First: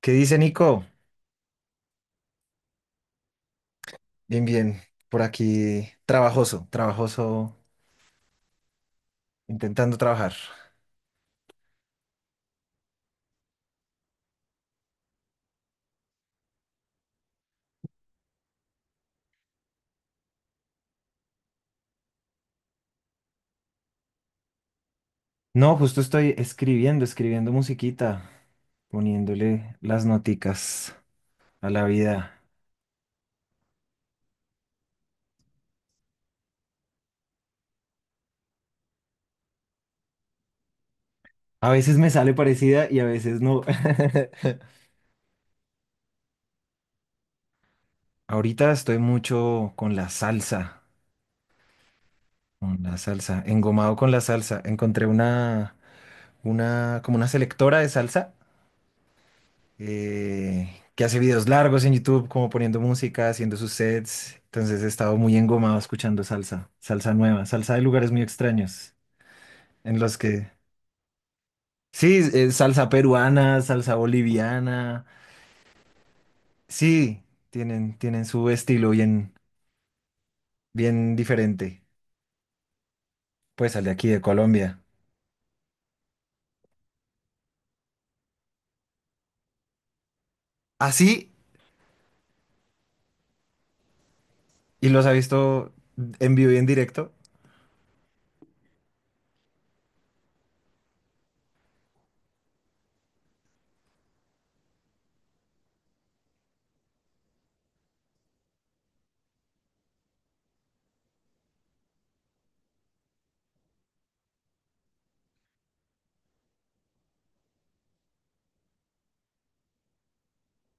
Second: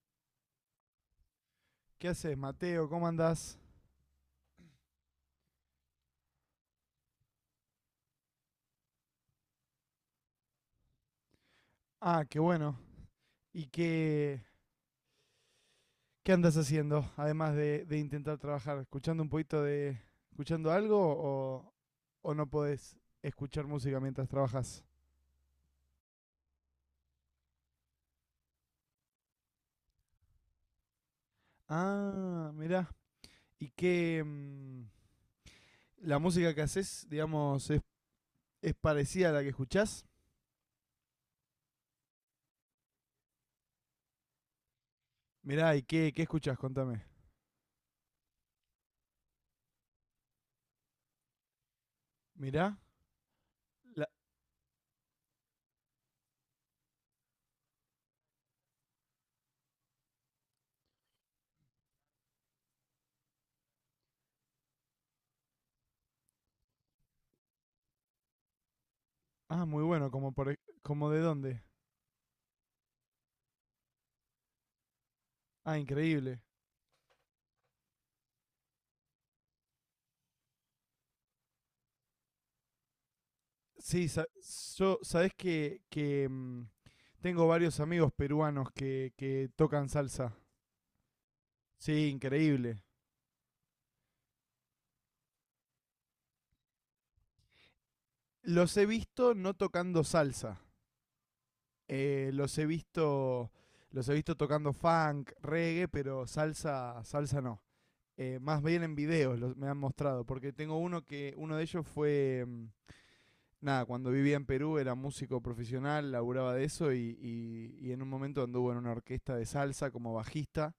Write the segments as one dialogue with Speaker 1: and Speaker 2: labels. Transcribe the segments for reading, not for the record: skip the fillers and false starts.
Speaker 1: ¿Qué dice Nico?
Speaker 2: ¿Qué haces, Mateo? ¿Cómo andás?
Speaker 1: Bien, bien. Por aquí, trabajoso, trabajoso, intentando trabajar.
Speaker 2: Ah, qué bueno. ¿Y qué andas haciendo? Además de intentar trabajar, ¿escuchando un poquito de. ¿Escuchando algo o no podés escuchar música mientras trabajas?
Speaker 1: No, justo estoy escribiendo, musiquita, poniéndole las noticas a la vida.
Speaker 2: Ah, mirá. ¿Y la música que haces, digamos, es parecida a la que escuchás?
Speaker 1: A veces me sale parecida y a veces no.
Speaker 2: Mirá, ¿y qué escuchás? Contame.
Speaker 1: Ahorita estoy mucho
Speaker 2: Mirá.
Speaker 1: con la salsa, engomado
Speaker 2: la-
Speaker 1: con la salsa. Encontré una, como una selectora de salsa que hace videos largos en YouTube, como poniendo música, haciendo sus sets. Entonces he estado muy engomado escuchando salsa, salsa nueva, salsa de lugares muy extraños,
Speaker 2: ah, muy
Speaker 1: en
Speaker 2: bueno,
Speaker 1: los
Speaker 2: como,
Speaker 1: que...
Speaker 2: por, como de dónde.
Speaker 1: Sí, salsa peruana, salsa boliviana.
Speaker 2: Ah, increíble.
Speaker 1: Sí, tienen su estilo bien, bien diferente, pues al de aquí
Speaker 2: Sí,
Speaker 1: de Colombia.
Speaker 2: yo, sabés que tengo varios amigos peruanos que tocan salsa.
Speaker 1: Así,
Speaker 2: Sí, increíble.
Speaker 1: y los ha visto en vivo y en directo,
Speaker 2: Los he visto no tocando salsa. eh, los he visto, los he visto tocando funk, reggae, pero salsa, salsa no. Más bien en videos me han mostrado, porque tengo uno uno de ellos fue, nada, cuando vivía en Perú era músico profesional, laburaba de eso y en un momento anduvo en una orquesta de salsa como bajista.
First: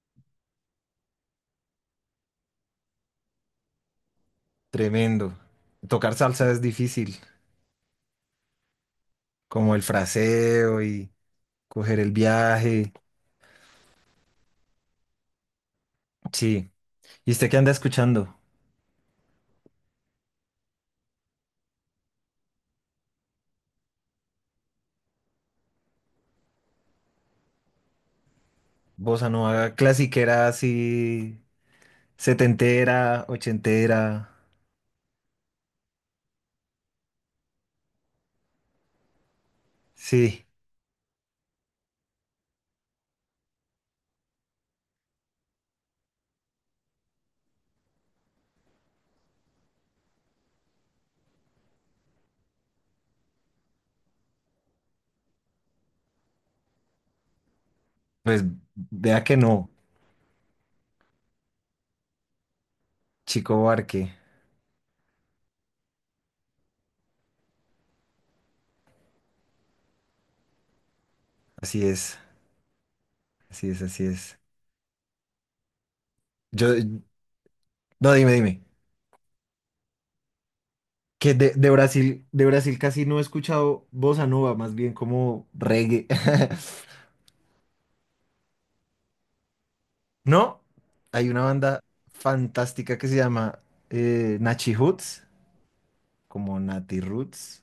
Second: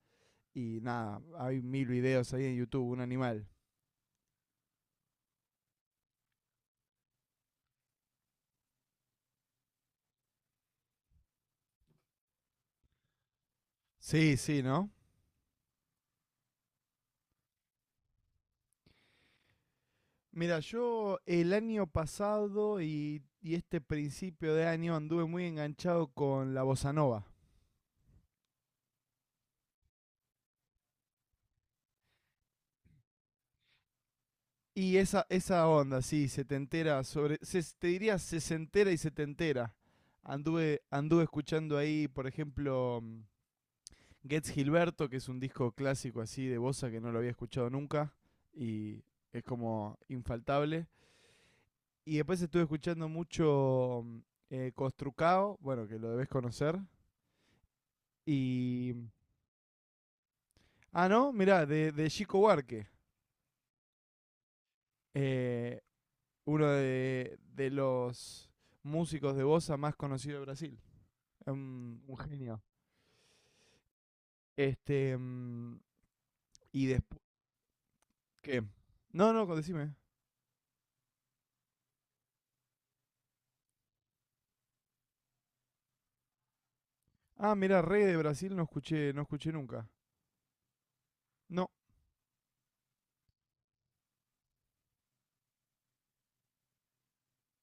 Speaker 2: Y nada, hay mil videos ahí en YouTube, un animal.
Speaker 1: tremendo. Tocar salsa es difícil, como el fraseo y coger el viaje.
Speaker 2: Sí, sí, ¿no?
Speaker 1: Sí, ¿y usted qué anda escuchando?
Speaker 2: Mira, yo el año pasado y este principio de año anduve muy enganchado con la bossa nova.
Speaker 1: Bossa nova clasiquera, así, setentera, ochentera.
Speaker 2: Y esa onda, sí, se te entera sobre. Te diría sesentera y setentera.
Speaker 1: Sí,
Speaker 2: Anduve escuchando ahí, por ejemplo, Gets Gilberto, que es un disco clásico así de bossa que no lo había escuchado nunca. Y es como infaltable. Y después estuve escuchando mucho Costrucao, bueno, que lo debes conocer.
Speaker 1: pues
Speaker 2: Y. mm,
Speaker 1: vea que no,
Speaker 2: Ah, no, mirá, de Chico Huarque,
Speaker 1: Chico Barque.
Speaker 2: eh, uno de los músicos de bossa más conocido de Brasil.
Speaker 1: Así
Speaker 2: Un,
Speaker 1: es,
Speaker 2: un genio.
Speaker 1: así es, así es.
Speaker 2: Este. mm,
Speaker 1: Yo,
Speaker 2: Y después.
Speaker 1: no, dime, dime.
Speaker 2: ¿Qué? No, no, decime.
Speaker 1: Que de Brasil casi no he escuchado bossa nova, más bien como reggae.
Speaker 2: Ah, mirá, Rey de Brasil no escuché, no escuché nunca.
Speaker 1: No, hay una
Speaker 2: No,
Speaker 1: banda fantástica que se llama Nachi Hoods, como Nati Roots.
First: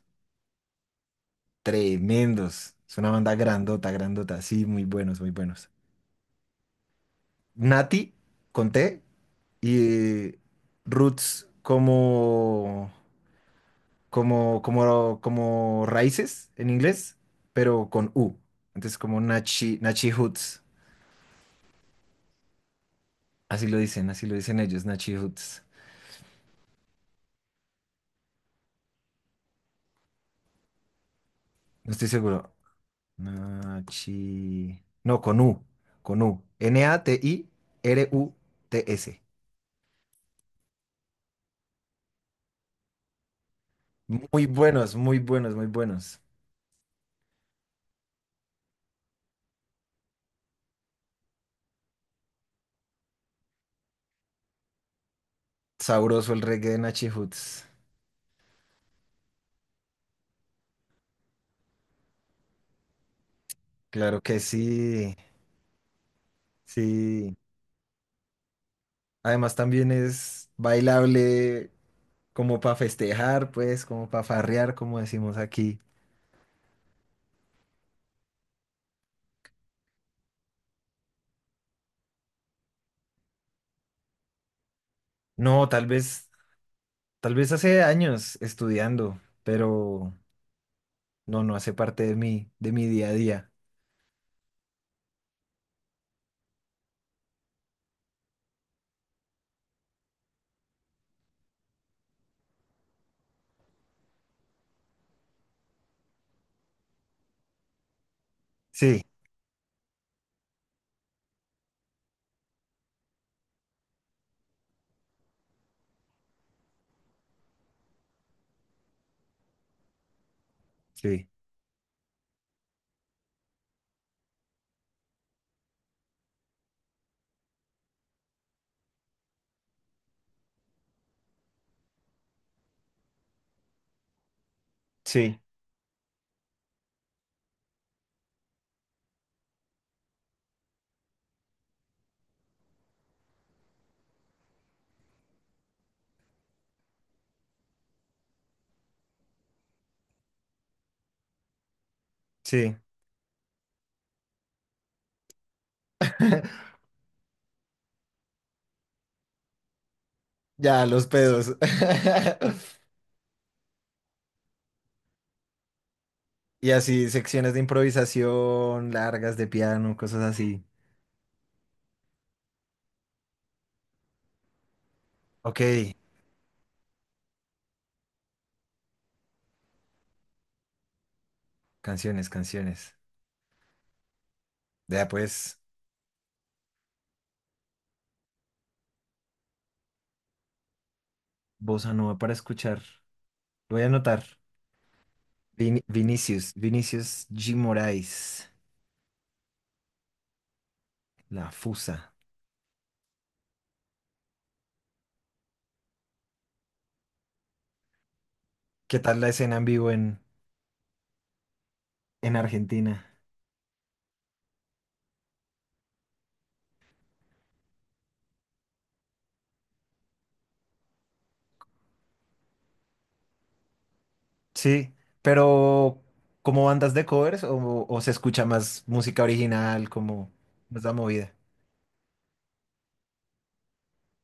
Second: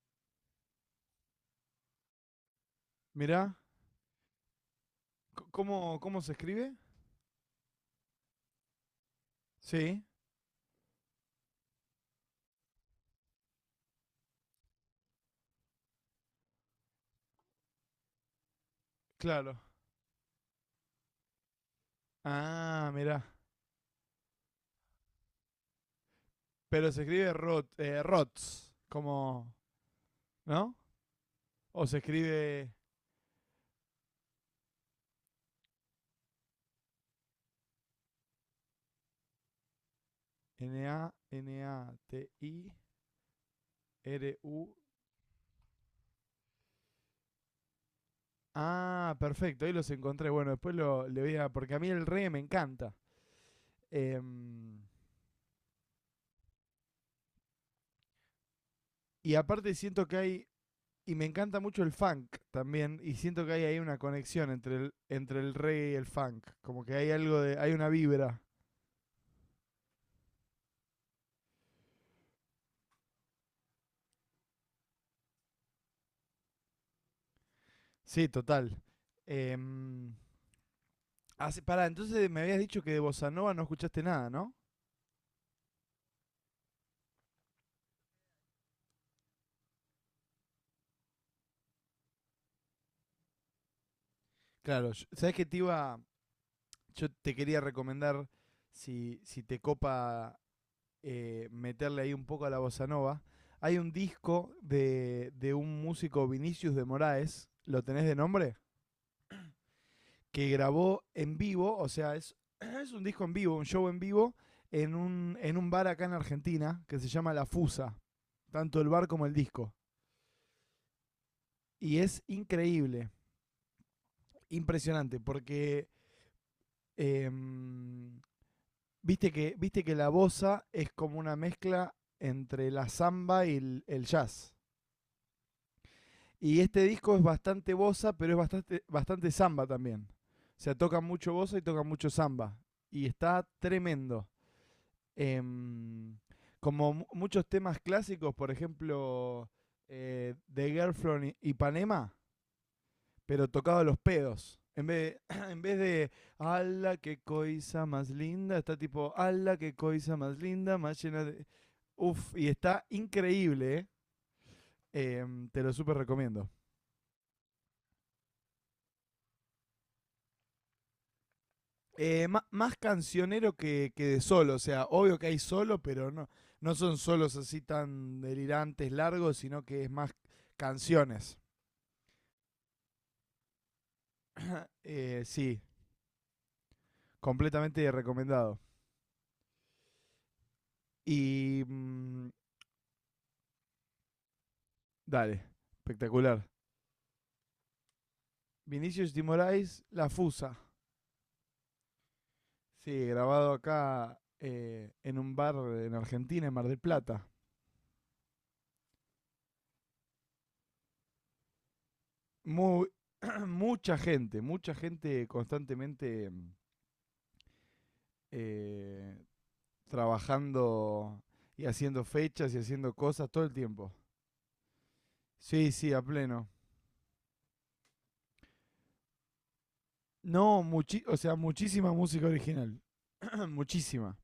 Speaker 1: Tremendos. Es una banda
Speaker 2: mirá.
Speaker 1: grandota, grandota. Sí, muy buenos, muy buenos.
Speaker 2: ¿Cómo se escribe?
Speaker 1: Nati, con T,
Speaker 2: Sí,
Speaker 1: y Roots como raíces en inglés, pero con U. Entonces, como
Speaker 2: claro.
Speaker 1: Nachi, Nachi Hoots.
Speaker 2: Ah, mirá.
Speaker 1: Así lo dicen ellos, Nachi Hoots.
Speaker 2: Pero se escribe Rots, como, ¿no? O
Speaker 1: No
Speaker 2: se
Speaker 1: estoy seguro.
Speaker 2: escribe
Speaker 1: Nachi. No, con U. Natiruts.
Speaker 2: N-A-N-A-T-I-R-U.
Speaker 1: Muy buenos, muy buenos, muy buenos.
Speaker 2: Ah, perfecto, ahí los encontré. Bueno, después le voy a... Porque a mí el reggae me encanta. Em,
Speaker 1: Sabroso el reggae de Nachi Hoods.
Speaker 2: y aparte siento que hay... Y me encanta mucho el funk también. Y siento que hay ahí una
Speaker 1: Claro que
Speaker 2: conexión entre el,
Speaker 1: sí,
Speaker 2: entre el reggae y el funk. Como que hay
Speaker 1: sí.
Speaker 2: algo de... Hay una vibra.
Speaker 1: Además también es bailable como para festejar, pues, como para farrear, como decimos aquí.
Speaker 2: Sí, total. Em, Pará, entonces me habías dicho que de Bossa Nova no escuchaste nada, ¿no?
Speaker 1: No, tal vez hace años estudiando, pero no, no hace parte de de mi día a día.
Speaker 2: Claro, ¿sabes qué te iba? Yo te quería recomendar, si te copa meterle ahí un poco a la bossa nova, hay un disco de un músico Vinicius de Moraes, ¿lo tenés de nombre?
Speaker 1: Sí,
Speaker 2: Que grabó en vivo, o sea, es un disco en vivo, un show en vivo, en un bar acá en Argentina que se llama La Fusa, tanto el bar como el disco.
Speaker 1: sí,
Speaker 2: Y es increíble, impresionante, porque... em, viste que la bossa es como una mezcla entre la samba y el jazz.
Speaker 1: sí,
Speaker 2: Y este disco es bastante bossa, pero es bastante, bastante samba también. O sea, toca mucho bossa y toca mucho samba. Y está tremendo. Em, Como muchos temas clásicos, por ejemplo, The Girl from Ipanema,
Speaker 1: sí.
Speaker 2: pero tocado a los pedos. En vez, en vez de, ala, qué coisa más linda, está tipo, ala, qué coisa más linda,
Speaker 1: Ya,
Speaker 2: más
Speaker 1: los
Speaker 2: llena de...
Speaker 1: pedos.
Speaker 2: Uf, y está increíble, ¿eh? Te lo súper recomiendo.
Speaker 1: Y así, secciones de improvisación, largas de piano, cosas así.
Speaker 2: Más cancionero que de solo, o sea, obvio que hay
Speaker 1: Ok,
Speaker 2: solo, pero no son solos así tan delirantes, largos, sino que es más canciones.
Speaker 1: canciones, canciones. Vea pues,
Speaker 2: Sí, completamente recomendado. Y
Speaker 1: bossa nova para
Speaker 2: mm,
Speaker 1: escuchar. Lo voy a anotar.
Speaker 2: Dale, espectacular.
Speaker 1: Vinicius, Vinicius G. Moraes,
Speaker 2: Vinicius Dimorais, La Fusa.
Speaker 1: La Fusa.
Speaker 2: Sí, grabado acá en un bar en Argentina, en Mar del Plata.
Speaker 1: ¿Qué tal la escena en vivo en
Speaker 2: Muy,
Speaker 1: Argentina?
Speaker 2: Mucha gente, mucha gente constantemente eh, trabajando y haciendo fechas y haciendo cosas todo el tiempo.
Speaker 1: Sí,
Speaker 2: Sí, sí,
Speaker 1: pero
Speaker 2: a pleno.
Speaker 1: ¿como bandas de covers o se escucha más música original, como
Speaker 2: No,
Speaker 1: más la
Speaker 2: muchi o
Speaker 1: movida?
Speaker 2: sea, muchísima música original. muchísima.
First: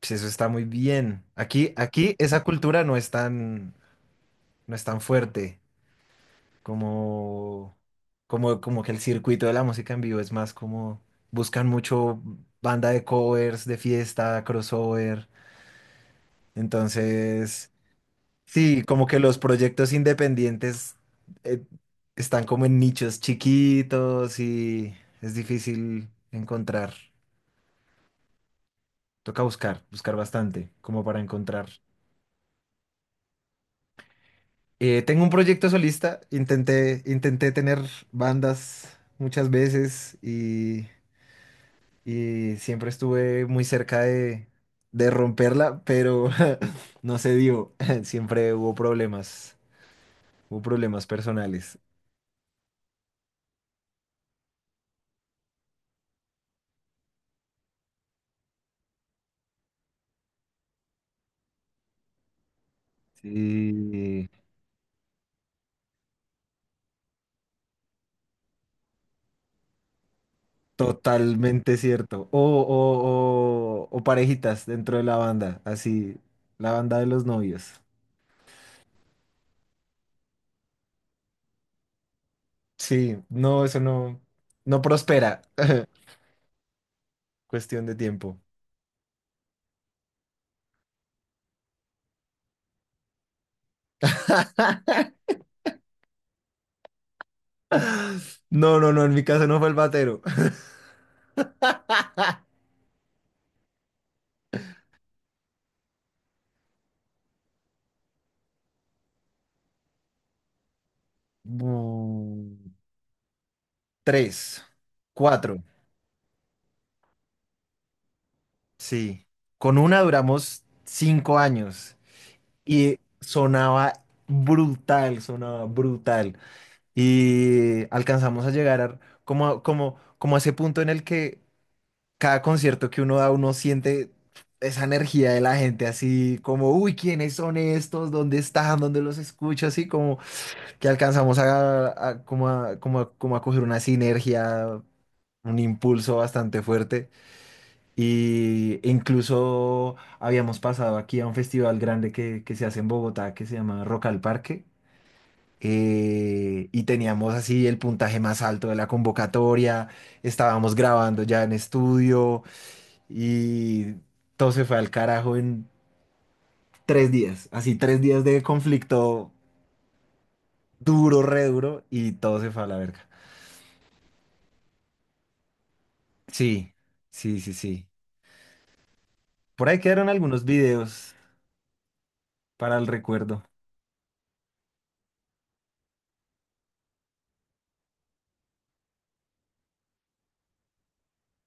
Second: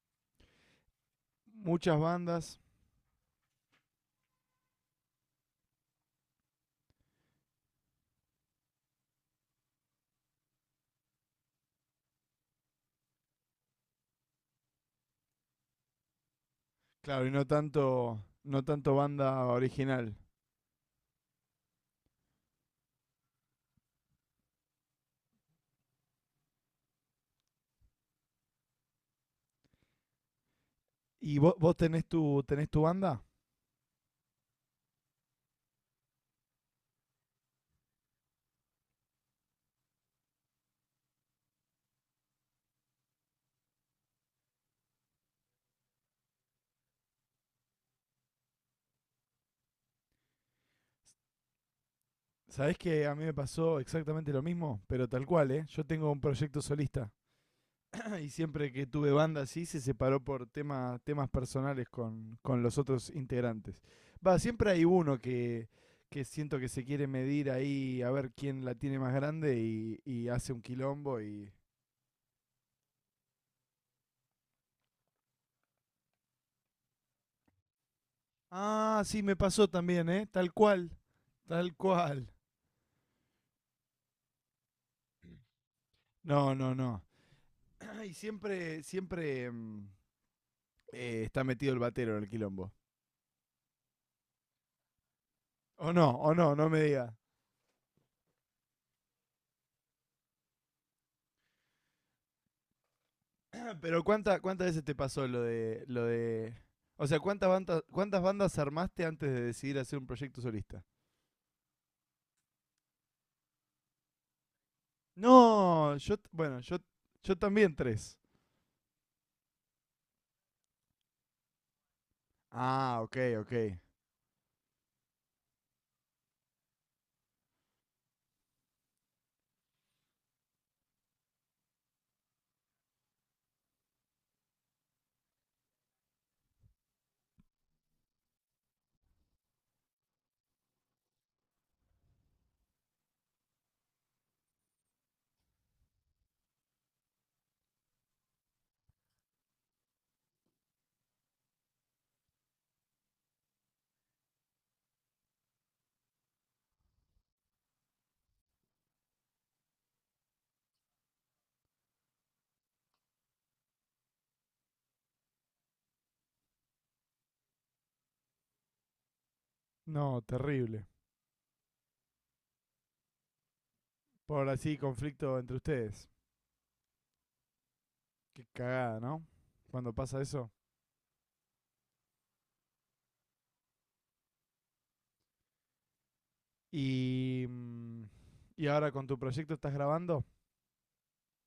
Speaker 1: Pues eso está muy bien. Aquí,
Speaker 2: Muchas
Speaker 1: aquí esa
Speaker 2: bandas.
Speaker 1: cultura no es tan, no es tan fuerte. como, como que el circuito de la música en vivo es más como buscan mucho banda de covers, de fiesta, crossover.
Speaker 2: Claro, y no
Speaker 1: Entonces,
Speaker 2: tanto, no
Speaker 1: sí,
Speaker 2: tanto
Speaker 1: como que los
Speaker 2: banda
Speaker 1: proyectos
Speaker 2: original.
Speaker 1: independientes eh, están como en nichos chiquitos y es difícil encontrar. Toca buscar, buscar bastante, como para
Speaker 2: ¿Y vos,
Speaker 1: encontrar.
Speaker 2: vos tenés tu, tenés tu banda?
Speaker 1: Tengo un proyecto solista, intenté, intenté tener bandas muchas veces y siempre estuve muy cerca de romperla, pero no se dio. Siempre hubo problemas personales.
Speaker 2: ¿Sabés que a mí me pasó exactamente lo mismo? Pero tal cual, ¿eh? Yo tengo un proyecto solista. Y siempre que tuve banda así se separó por temas personales con los otros integrantes.
Speaker 1: Sí,
Speaker 2: Va, siempre hay uno que siento que se quiere medir ahí a ver quién la tiene más grande y hace un quilombo y...
Speaker 1: totalmente cierto. O parejitas dentro de la banda, así, la banda de los novios.
Speaker 2: Ah, sí, me pasó también, ¿eh? Tal cual, tal cual.
Speaker 1: Sí, no, eso no, no prospera.
Speaker 2: No, no, no.
Speaker 1: Cuestión de
Speaker 2: Y
Speaker 1: tiempo.
Speaker 2: siempre, siempre está metido el batero en el quilombo. O no, no me diga.
Speaker 1: No, no, no, en mi caso no fue el batero.
Speaker 2: Pero ¿cuántas veces te pasó lo de... O sea, cuántas bandas armaste antes de decidir hacer un proyecto solista?
Speaker 1: Mm, tres, cuatro.
Speaker 2: No, bueno, yo también tres.
Speaker 1: Sí, con una duramos 5 años y
Speaker 2: Ah, ok, ok.
Speaker 1: sonaba brutal, sonaba brutal. Y alcanzamos a llegar como a ese punto en el que cada concierto que uno da, uno siente esa energía de la gente, así como, uy, ¿quiénes son estos? ¿Dónde están? ¿Dónde los escucho? Así como que alcanzamos como a coger una sinergia, un impulso bastante fuerte. Y e incluso habíamos pasado aquí a un festival grande que se hace en Bogotá que se llama Rock al Parque. Eh, y teníamos así el puntaje más alto de la convocatoria. Estábamos grabando ya en estudio y todo se fue al carajo en 3 días. Así 3 días de conflicto
Speaker 2: No, terrible.
Speaker 1: duro, re duro y todo se fue a la verga.
Speaker 2: Por así conflicto entre ustedes.
Speaker 1: Sí, sí, sí, sí.
Speaker 2: Qué cagada, ¿no?
Speaker 1: Por ahí
Speaker 2: Cuando
Speaker 1: quedaron
Speaker 2: pasa
Speaker 1: algunos
Speaker 2: eso.
Speaker 1: videos para el recuerdo.
Speaker 2: Y mm, y ahora con tu proyecto estás grabando.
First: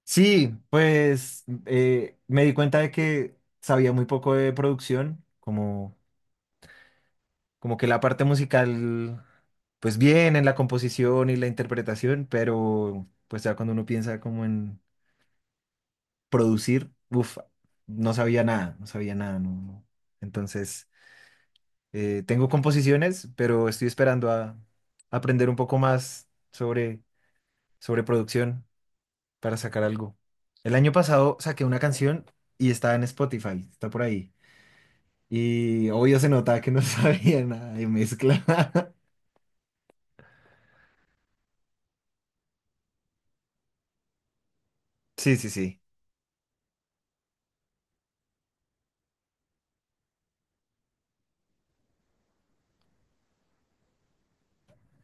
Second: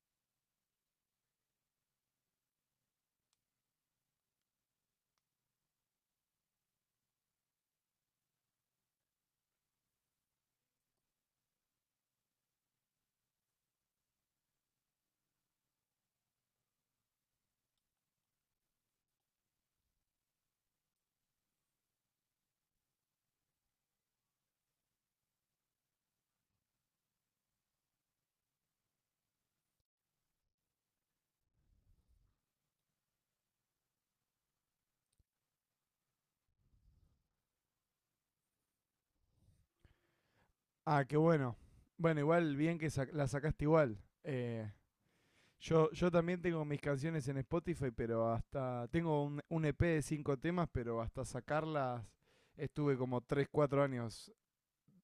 Speaker 1: Sí, pues me di cuenta de que sabía muy poco de producción, como, como que la parte musical, pues bien en la composición y la interpretación, pero pues ya cuando uno piensa como en producir, uff, no sabía nada, no sabía nada, no, no. Entonces, tengo composiciones, pero estoy esperando a aprender un poco más sobre producción, para sacar algo. El año pasado saqué una canción y está en Spotify, está por ahí. Y obvio se notaba que no sabía nada de mezcla.
Speaker 2: Ah, qué bueno. Bueno, igual bien que la sacaste igual. Eh,
Speaker 1: Sí, sí, sí.
Speaker 2: yo también tengo mis canciones en Spotify, pero hasta. Tengo un EP de cinco temas, pero hasta sacarlas estuve como 3 4 años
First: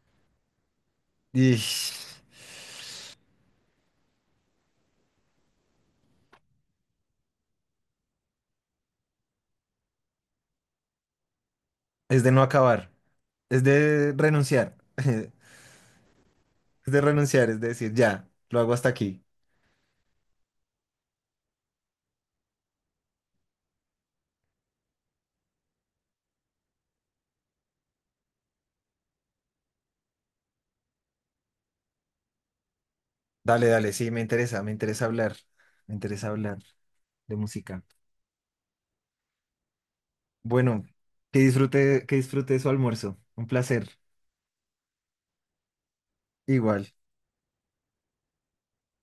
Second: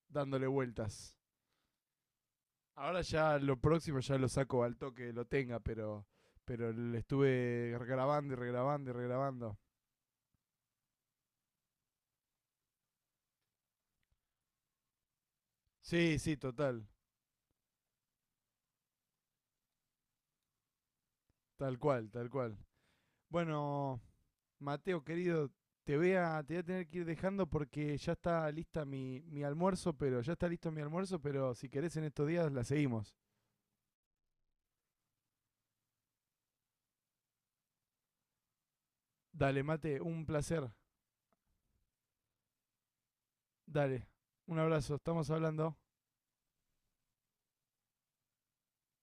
Speaker 2: dándole vueltas.
Speaker 1: Y es
Speaker 2: Ahora ya lo próximo ya lo saco al toque, lo tenga, pero le estuve grabando y regrabando y regrabando.
Speaker 1: de no acabar, es de renunciar, es
Speaker 2: Sí, sí, total.
Speaker 1: de renunciar, es de decir, ya, lo hago hasta aquí.
Speaker 2: Tal cual, tal cual. Bueno, Mateo, querido, te voy a tener que ir dejando porque ya está lista mi almuerzo, pero ya está listo mi almuerzo, pero si querés en estos días la seguimos.
Speaker 1: Dale, dale, sí, me interesa hablar de música.
Speaker 2: Dale, mate, un placer.
Speaker 1: Bueno, que disfrute su almuerzo. Un placer.
Speaker 2: Dale, un abrazo. Estamos hablando.
Speaker 1: Igual.